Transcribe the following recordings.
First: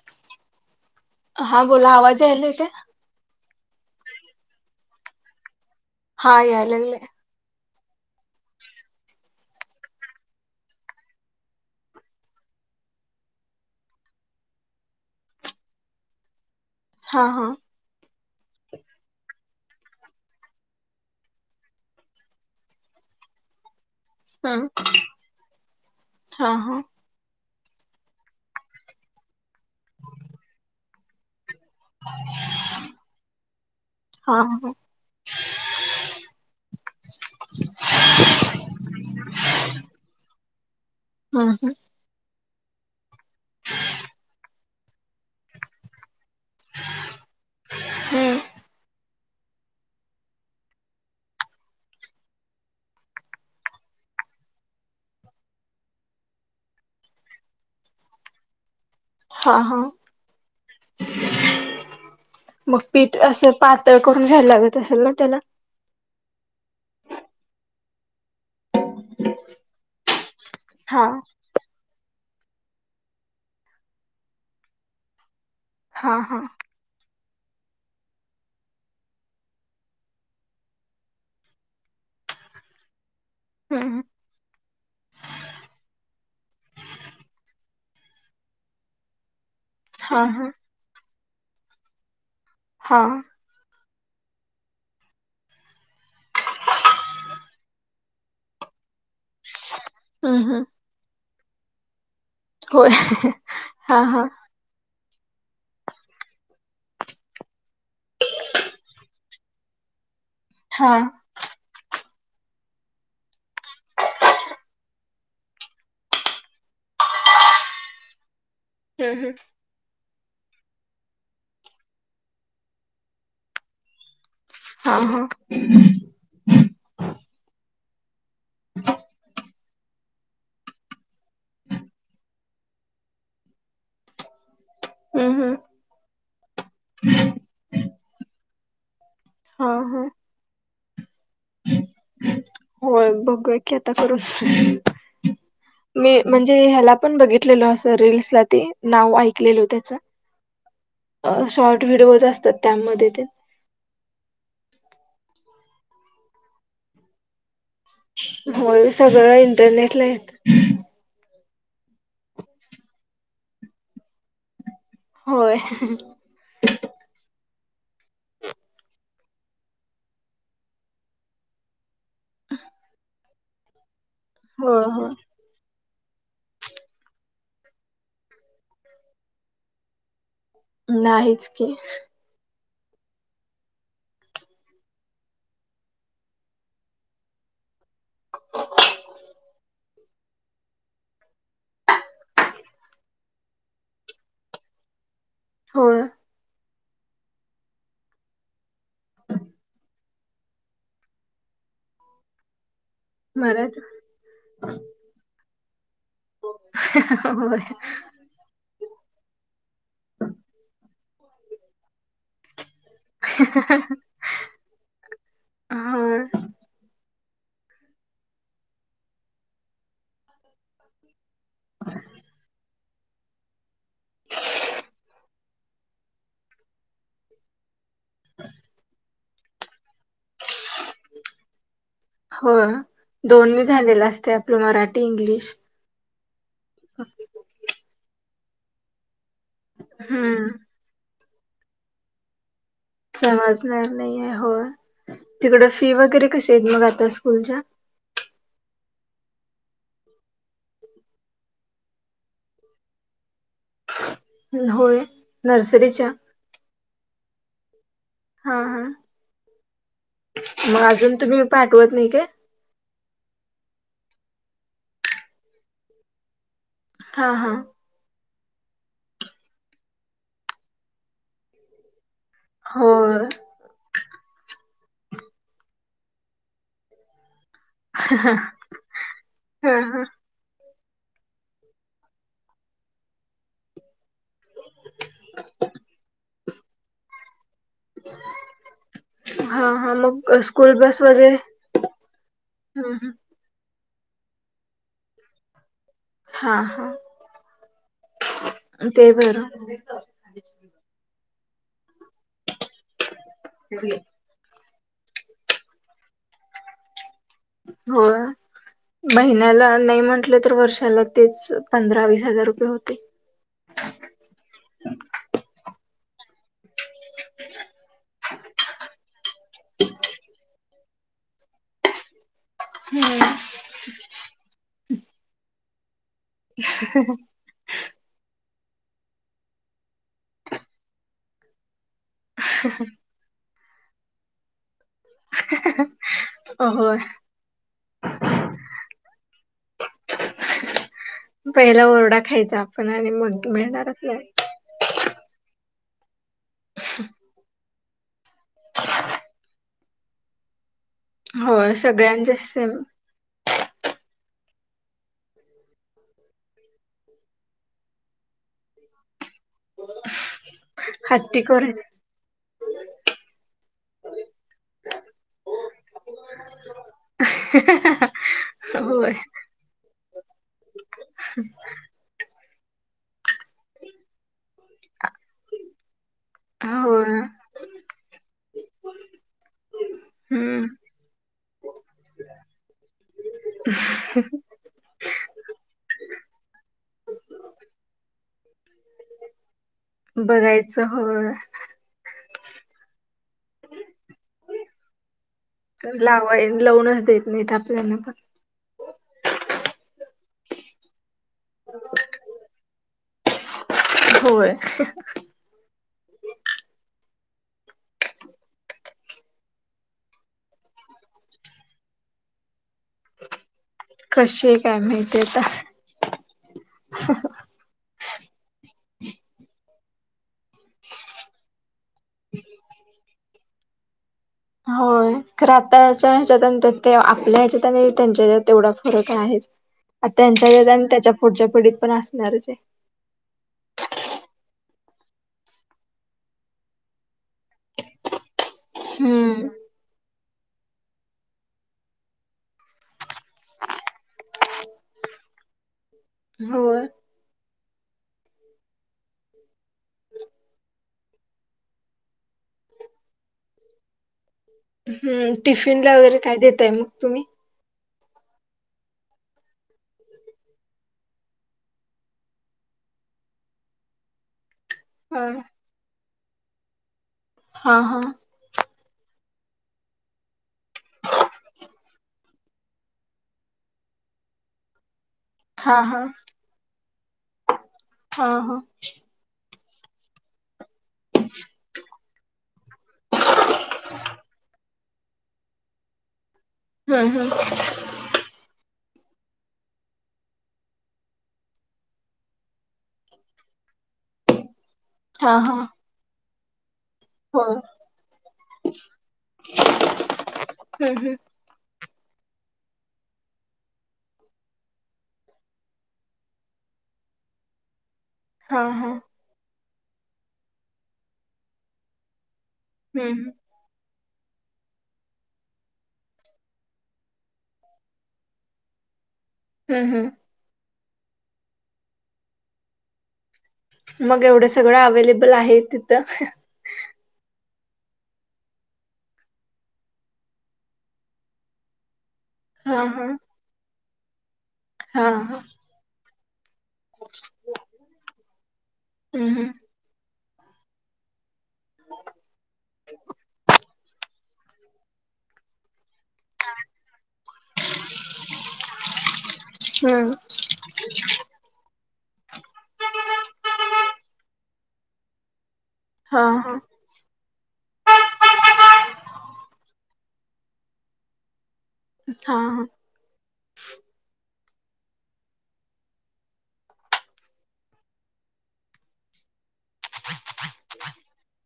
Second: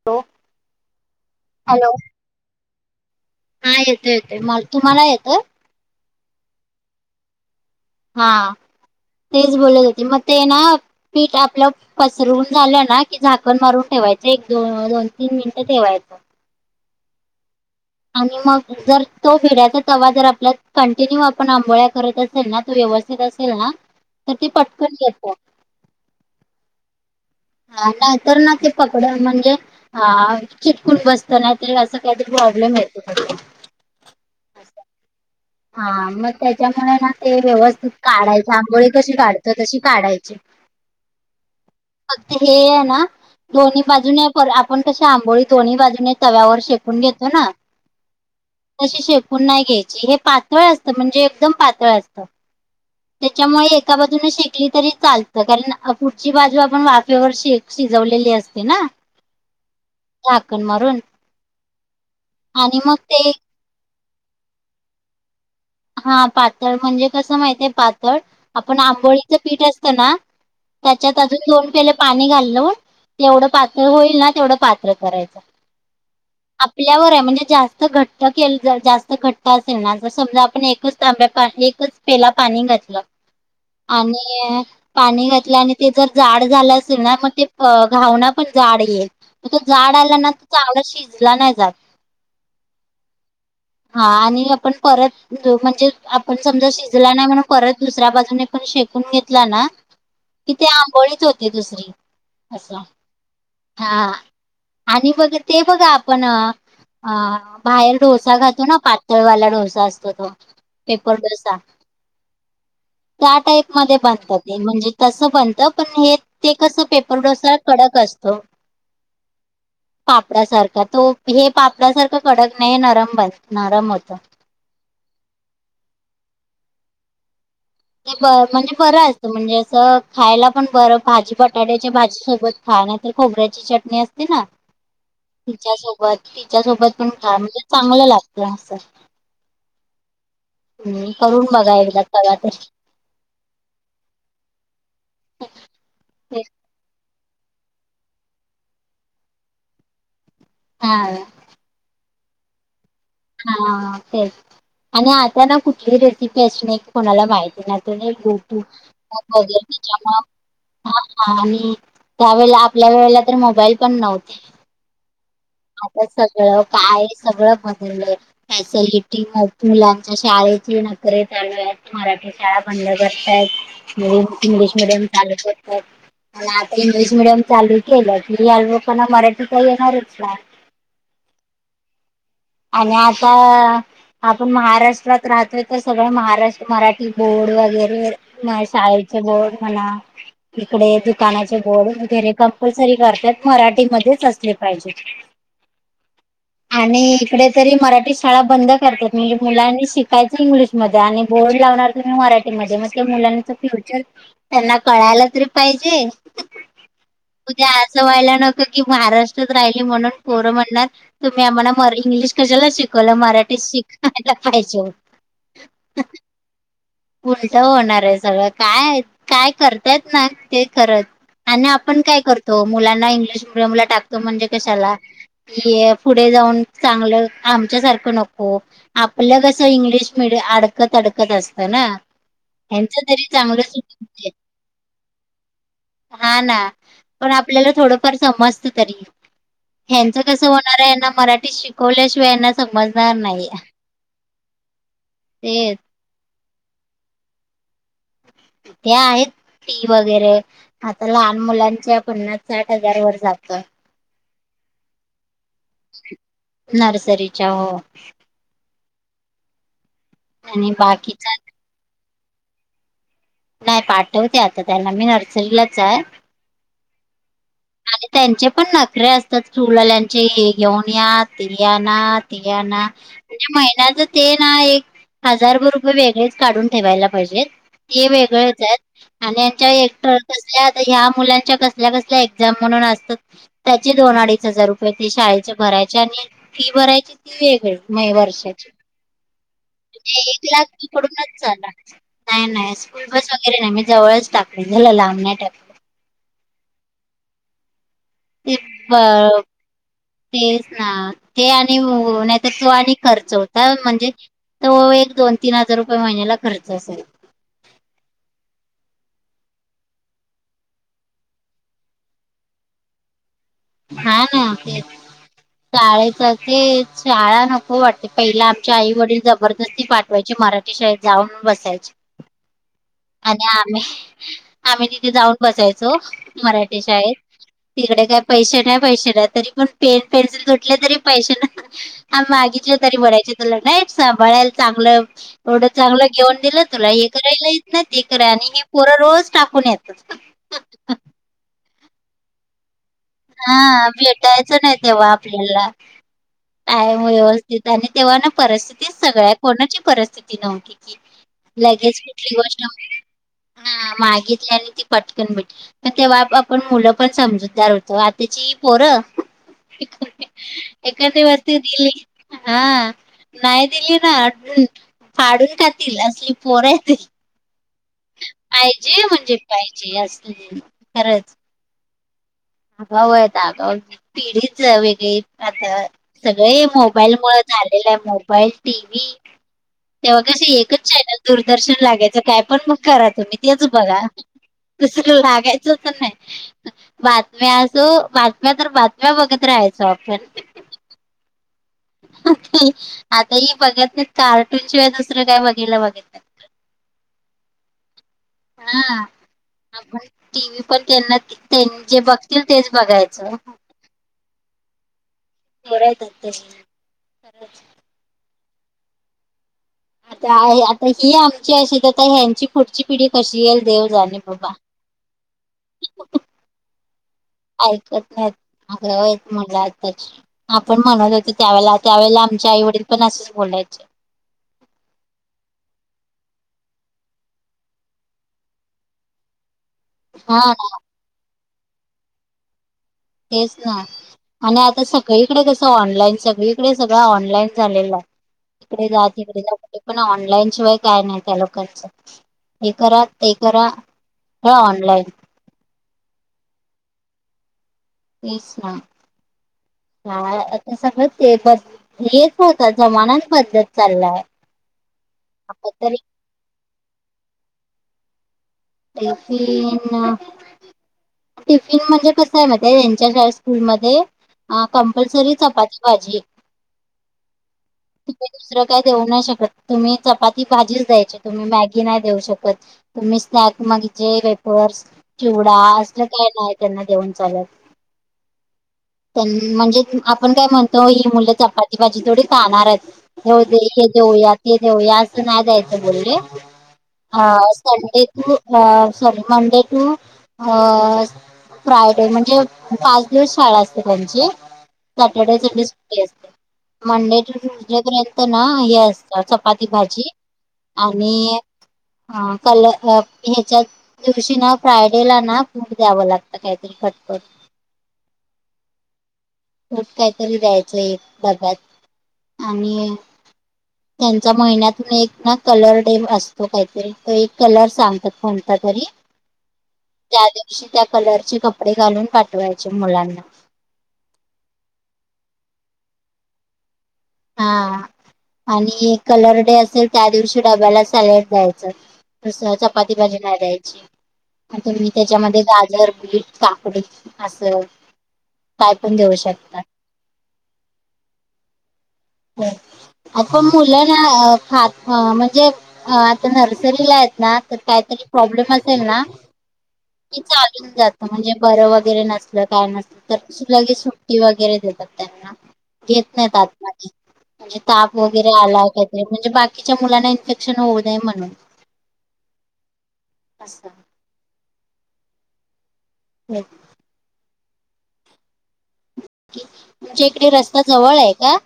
[unintelligible] हा बोला हॅलो आवाज यायलाय काय? हा येतोय येतोय. म [unintelligible] तुम्हाला येतोय? हा याय लागलाय. हा तेच बोलत होते मग ते ना पीठ आपलं पसरवून झाल्या ना की झाकण मारून ठेवायचं एक, दो दोन तीन मिनिटं ठेवायचं? हा हा. आणि मग जर तो बिड्याचा तवा जर आपल्यात कंटिन्यू आपण आंबोळ्या करत असेल ना तो व्यवस्थित असेल ना तर ते ह.. पटकन येतं हा हा. अ नाहीतर ना ते पकड म्हणजे अ चिटकुट बसत नाहीतरी असं काहीतरी प्रॉब्लेम येतो हा हा हा. हा मग त्याच्यामुळे ना ते व्यवस्थित काढायच आंबोळी कशी काढत तशी काढायची.? [unintelligible] हम हम, फक्त हे आहे ना दोन्ही बाजूने पर आपण कशी आंबोळी दोन्ही बाजूने तव्यावर शेकून घेतो ना हम्म तशी शेकून नाही घ्यायची. हे पातळ असत म्हणजे एकदम पातळ असत. [unintelligible] त्याच्यामुळे एका बाजूने शेकली तरी चालतं, कारण पुढची बाजू आपण वाफेवर शक शिजवलेली असते ना!? हा हा झाकण मारून आणि मग पीठ ते असं पातळ करून घ्यायला लागत असेल ना त्याला? हा! पातळ म्हणजे कसं माहित आहे पातळ? आपण आंबोळीचं पीठ असतं ना हा त्याच्यात अजून दोन पेले पाणी घालुण जेवढं पातळ होईल ना तेवढं पातळ करायचं. हां हां! आपल्यावर आहे. म्हणजे जास्त घट्ट केलं जास्त घट्ट असेल ना जर समजा आपण एकच तंब्या पा एकच पेला पाणी घातलं हम्म आणि पाणी घातलं आणि ते जर जाड झालं असेल ना मग ते घावना पण जाड येईल. तो जाड आला हा ना हा चांगला शिजला नाही जात.? हा! हा आणि आपण परत म्हणजे आपण समजा शिजला नाही म्हणून परत दुसऱ्या बाजूने पण शेकून घेतला ना हम्म कि हम्म ती आंबोळीच होती दुसरी. असं होय हा आणि मग ते बघा आपण अ बाहेर डोसा खातो ना पातळवाला डोसा असतो तो हा पेपर डोसा त्या टाईप मध्ये बनत ते म्हणजे तसं बनत पण हे ते कसं पेपर डोसा कडक असतो. ह हम्म पापडासारखा तो हे पापडासारखा कडक नाही नरम बन नरम होत. हा हा ते ब म्हणजे बरं असतो म्हणजे असं खायला पण बरं भाजी बटाट्याच्या भाजी सोबत खा नाही तर खोबऱ्याची चटणी असते ना हम्म तिच्या सोबत तिच्या सोबत पण खा म्हणजे चांगलं लागत असं हा हा हम्म करून बघा एकदा तवा ते होय बघूया की आता करून मी तरी म्हणजे ह्याला पण बघितलेलो असं रील्सला ते नाव ऐकलेल त्याचं हा शॉर्ट व्हिडिओज असतात त्यामध्ये ते हा तेच आणि आता ना कुठली रेसिपी अशी नाही कोणाला माहिती नाही. गोटू होय सगळं वगैरे इंटरनेटला त्याच्या येत. हा हा आणि त्यावेळेला आपल्या वेळेला तर मोबाईल पण नव्हते. होय. आता सगळं काय सगळं बदलय. फॅसिलिटी मुलांच्या शाळेची नखरे चालू आहेत. मराठी शाळा बंद करताय. म्हणून इंग्लिश हो मिडियम हो चालू करतात. पण आता इंग्लिश मिडियम चालू केलं की अल्ब कोना मराठीचा येणारच नाही. नाहीच की आणि आता आपण महाराष्ट्रात राहतोय तर सगळं महाराष्ट्र मराठी बोर्ड वगैरे म शाळेचे बोर्ड म्हणा इकडे दुकानाचे बोर्ड वगैरे कंपल्सरी करतात मराठीमध्येच असले पाहिजे. [unintelligible] होय आणि इकडे तरी मराठी शाळा बंद करतात म्हणजे मुलांनी शिकायच इंग्लिशमध्ये आणि बोर्ड लावणार तुम्ही मराठी- -मध्येे मग त्या मुलांच मराठी फ्युचर त्यांना कळायला तरी पाहिजे. होय. उद्या असं व्हायला न- -को की महाराष्ट्रात राहिली म्हणून पोरं म्हणणार तुम्ही आम्हाला म इंग्लिश कशाला शिक- -वला मराठीत शिकायला पाहिजे होतं. ह उलट होणार आहे सगळं काय काय करतायत ना ते खर आणि आपण काय करतो मुलांना इंग्लिश मिडियमला टाकतो म्हणजे कशाला पुढे जाऊन चांगलं आमच्या सारखं नको आपलं कस इंग्लिश मिडी अडकत अडकत असत ना होय ह्यांच तरी चांगलं दोन्ही झालेलं सुट असते आपलं मराठी इंग्लिश हा ना पण आपल्याला थोडंफार समजत तरी ह्यांच कस हम्म मराठी शिकवल्या शिवाय समजणार नाही समजणार नाहीए होय, तिकड ते फी वगैरे कशी आहेत मग आता स्कूलच्या. ते आहेत फी वगैरे. आता लहान मुलांच्या पन्नास-साठ हजारवर जातय. होय नर्सरीच्या नर्सरीच्या हो. हा हा, आणि मग अजुन बाकीचा तुम्ही पाठवत नाही का. नाय पाठवते आता त्यांना मी नर्सरीलाच जातात. हा हा. आणि त्यांचे पण नखरे असतात. स्कुल वाल्यांचे हे घेऊन या ते आणा. ते आणा होय म्हणजे महिन्याच ते ना एक हजारभर रुपये वेगळेच काढून ठेवायला पाहिजेत. ते वेगळच आहेत. आणि यांच्या हा हा एकतर कसल्या ह्या मुलांच्या कसल्या कसल्या ज्या म्हणून असतात. त्याचे दोन अडीच हजार रुपये ते शाळेचे भरायचे आणि फी भरायची ती वेगळीच. नाही वर्षाची हा हा म्हणजे मग एक स्कूल लाख बस वगैरे पकडूनच चला. नाय नाय स्कूल बस वगैरे नाय. मी जवळच टाकलय त्याला लांब नाय टाकल. हा हा. टी ते पाव बरं तेच ना ते आणि हो नाहीतर तो आणि खर्च होता. म्हणजे तो एक दोन तीन हजार रुपये महिन्याला खर्च असतो. होय. महिन्याला नाही म्हटलं तर वर्षाला तेच पंधरा वीस हजार रुपये होतील. हा ना तेच शाळेच तेच शाळा नको वाटते. पहिले आमच्या आई-वडील जबरदस्ती पाठवायचे. मराठी शाळेत जाऊन बसायचे. आणि आम्ही-आम्ही तिथे जाऊन बसायचो मराठी शाळेत. तिकडे काय पैसे नाही फैसे नाही, तरी पण पेन पेन्सिल तुटले तरी पैसे नसायचे. आम्ही मागितलं तरी म्हणायचे तुला नाही येतं सांभाळायला चांगलं. एवढं चांगलं घेऊन दिलं तुला होय हे करायला येत नाही ते करा, आणि ही पोरं रोज टाकून येतात. [unintelligible] पहिला ओरडा खायचा आपण आणि मग मिळणार आपल्याला. मिळायच नाही तेव्हा आपल्याला, कायम व्यवस्थित आणि तेव्हा ना परिस्थिती सगळ आहे. कोणाची परिस्थिती नव्हती की होय लगेच सगळ्यांचे कुठली गोष्ट सेम हा मागितली आणि ती पटकन भेटली, तेव्हा आपण मुलं पण समजूतदार होतो. तवा आताची ही पोरं. एखादी हट्टी वस्तू खोर दिली आहेत की हा नाय दिली ना फाडून खातील असली पोर आहेत. [unintelligible] पाहिजे होय म्हणजे पाहिजे ह्यासनी खरच. आगावयेत आगाव, पिढीच वेगळी. आता सगळे मोबाईल होय मुळ झालेल आहे मोबाईल टीव्ही तेव्हा कसे हम्म एकच चॅनल दूरदर्शन लागायचं. काय पण मग करा तुम्ही तेच बघा. दुसर लागायचं तर नाही. आता मी असो बातम्या तर बातम्या बघत राहायच. बघायचं होय. आता ही बघत नाही. कार्टून शिवाय दुसरं काय बघायला बघतात. [unintelligible] लउनच देत नइत आपल्याला पण हा आपण टीव्ही पण त्यांन तेनी जे बघतील तेच बगायचं. होय. [unintelligible] काय आता ही आमची अशी गत हाय, आता ह्यांची पुढची पिढी कशी येईल देव जाणे कशी बाबा ये काय माहिती आता. [unintelligible] [unintelligible] ऐकत नायत. आगरवायत मुल आत्ताची. आपण म्हणत होतो त्यावेळेला, त्यावेेळेला आमचे आईवडील पण असंच बोलायचे. होय खरं आता याच्या हेज्यात आणि ते आपल्या हेज्यात आणि त्यांच्या हेजेत तेवडा फरक आहेच. आ तेंच्या हा हेजात आणि तेच्या पुढच्या पिढीत पण असणारचय. तेच ना. आणि आता सगळीकडे कसं, ऑनलाईन. सगळीकडे सगळं, ऑनलाईन झालेलाय ईकडे जा, तिकडे हम्म जा. कुठं पण, ऑनलाईन शिवाय काय नाय. त्या लोकांच. हे करा, ते करा. करा ऑनलाईन. होय. तेच ना. हम्. ह, आता सगळं ते ब च हेच होत. जमानाच बदलत चाललाय. हम आता टिफिनला तरी वगैरे काय देताय, मग तुमी? टिफीन. टिफीन म्हणजे कसाय मताय तेंच्या शाळ स्कूलमदे आ हा कंपलसरी चपाती भाजी. हा, हा. तुम्ही दुसरं काय देऊ नाय शकत. तुम्ही चपाती भाजीच द्यायची. तुम्ही मॅगी नाय देऊ शकत. तुमीच स्नॅक म्हणचे वेपर्स, चिवडा हा असलं हा काय नाय, त्यांना देऊन चालत. हा, हा. त्यान, म्हणजे आपण काय म्हण तो, ही मुलं चपाती भाजी थोडी खाणारयत. रोज हे देऊया. ते देऊया. अस नाय द्यायचं बोल्ले. हम्म आ हम्म Sunday to sorry Monday to uh Friday. म्हणजे पाच दिवस शाळा असते त्यांची. सॅटर्डे हा - हा संडे सुट्टी असते. मंडे टू हो ट्युजडे पर्यंत ना हे असतं. चपाती- भाजी हम्म हम्म आणि हा कल ह फ हेच्यात दिवशी ना, फ्रायडेला ना, फ्रुट द्यावं लागतं कायतरी खटपट. [inaudible] हा, हा. फ्रुट कायतरी द्यायचं, एक डब्यात आणि हम्म त्यांचा महिन्यातून एक ना, कलर डे असतो. काहीतरी. तो एक कलर सांग त कोणता तरी. हंम, हंम त्या दिवशी, त्या कलरचे कपडे घालून पाठवायचे मुलांना. मग एवढं सगळं अवे्लेबल आहे तिथं. हा. आणि कलर डे असेल, त्या दिवशी डब्याला सॅलड द्यायचं. तसं हा चपाती हा भाजी नाही द्यायची. तुम्ही हा हा त्याच्यामध्ये गाजर, बीट काकडी असं, काय पण देऊ हम्म हम्म शकता. ह. आप मुलं ना, खात म्हणजे आता नर्सरीलायत ना, तर काहीतरी प्रॉब्लेम असेल ना हम्म की चालून जात. म्हणजे बरं वगैरे नसलं. काय नसलं. तर सु लगे सुट्टी वगैरे देतात त्यांना. येत हा नाहीत आत हा मधी. म्हणजे ताप वगैरे आला, कायतरी म्हणजे बाकीच्या मुलांना, इन्फेक्शन होऊ नये म्हणून. हा हा असं हो तुमच्या इकडे रस्ता जवळ आहे का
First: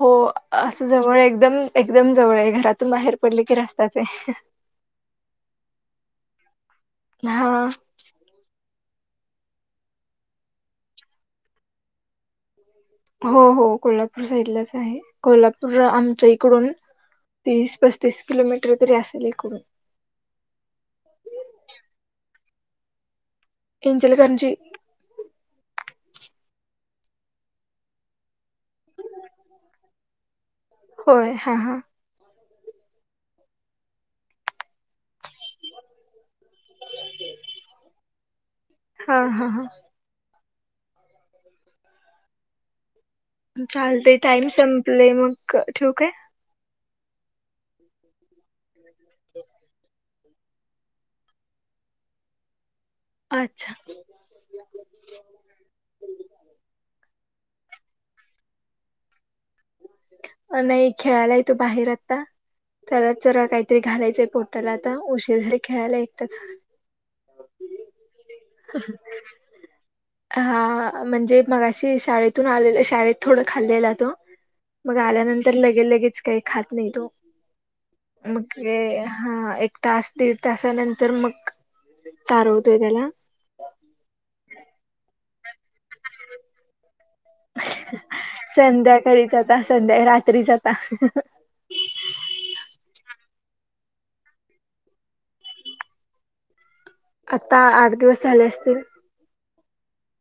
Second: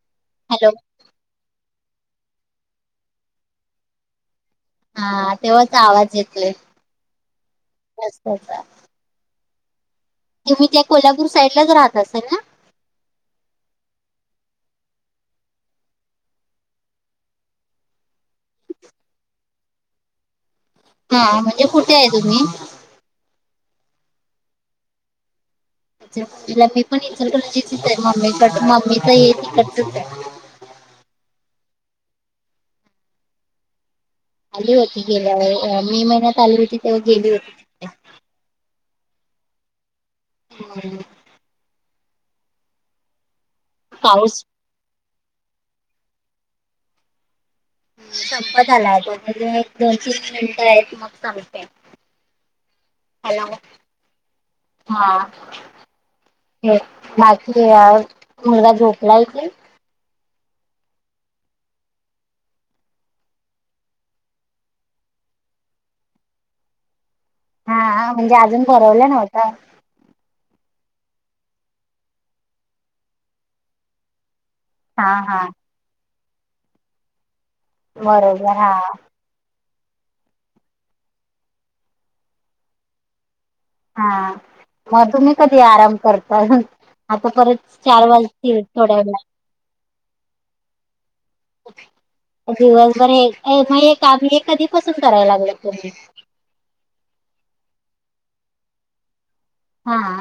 हो हॅलो अस जवळ एकदम एकदम जवळ आहे घरातून बाहेर पडले की रस्ताचे ये हा तेव्हाच आवाज येत नाही हा तुम्ही त्या कोल्हापूर साईडलाच राहत असाल ना हो हो कोल्हापूर साईडलाच आहे कोल्हापूर आमच्या इकडून तीस पस्तीस किलोमीटर तरी असेल इकडून हा म्हणजे कुठे आहे तुम्ही ईंजलकरजी लम्मी मी पण इचलकरंजी चीच आहे मम्मीक मम्मी तर ये तिकतचच ये होय हा हा आली होती गेल्या वेळी अ मे महिन्यात होती तेव्हा गेली होती तिकडे हा हा हा होय चालतय पाऊस टाईम संपले मग ठेवू काय संपत आलाय तो म्हणजे एक दोन तीन मिनिट आहेत मग सांगते हॅलो अच्छा हा हे बाकी अ मुलगा झोपलाय की अ नाही खेळायला ये तो बाहेर आता त्यालाच जरा काहीतरी घालायचय पोटाला आता उशीर झाले खेळायला एकटाच हा आ म्हणजे अजून भरवल नव्हत हा हा म्हणजे मगाशी शाळेतून आलेला शाळेत थोड खाल्लेला तो मग हा हा. आल्यानंतर लगे लगेच काही खात नाही तो बरोबर मग हा. हा एक तास दिड तासानंतर मग चारवतोय त्याला हा तुम्ही कधी आराम करता आता परत चार वाजतील थोड्या वेळात संध्याकाळीच आता संध्या रात्रीच आता दिवसभर हे म हे काम कधी पासून करायला लागला तुम्ही आत्ता आठ दिवस झाले असतील हा आ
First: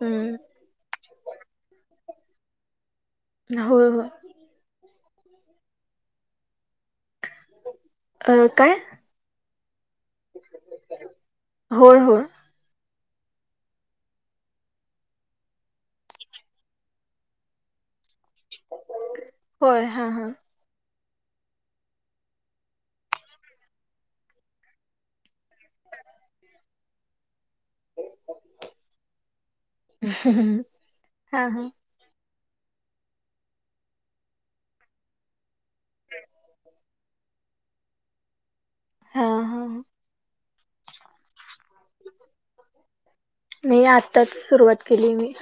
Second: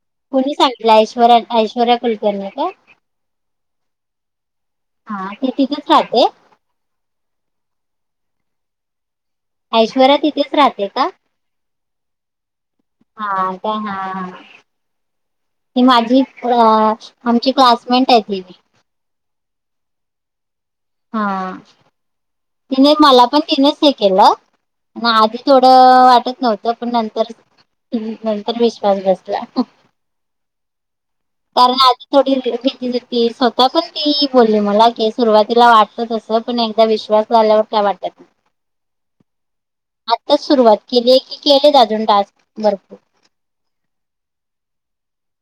हम्म कुणी सांगितल ऐश्वर्या ऐश्वर्या कुलकर्णी का होय होय हा ति तिथेच राहते अ काय ऐश्वर्या तिथेच राहते का होय होय हा आता हा हा ही माझी अ आमची क्लासमेट आहे ती! होय हा हा, हा तिने मला पण तिनेच हे केल, म आधी थोड वाटत नव्हत पण नंतर, हम् नंतर विश्वास बसला? हा हा, कारण आधी थोडी भिती होती स्वतः पण ती बोलली मला की सुरवात. तिला वाटत तस पण एकदा विश्वास झाल्यावर काय वाटत नाही? हा हा आत्ताच सुरुवात केलीये की केलेत अजून टास्क भरपूर, नाही आत्ताच सुरुवात केलीये मी?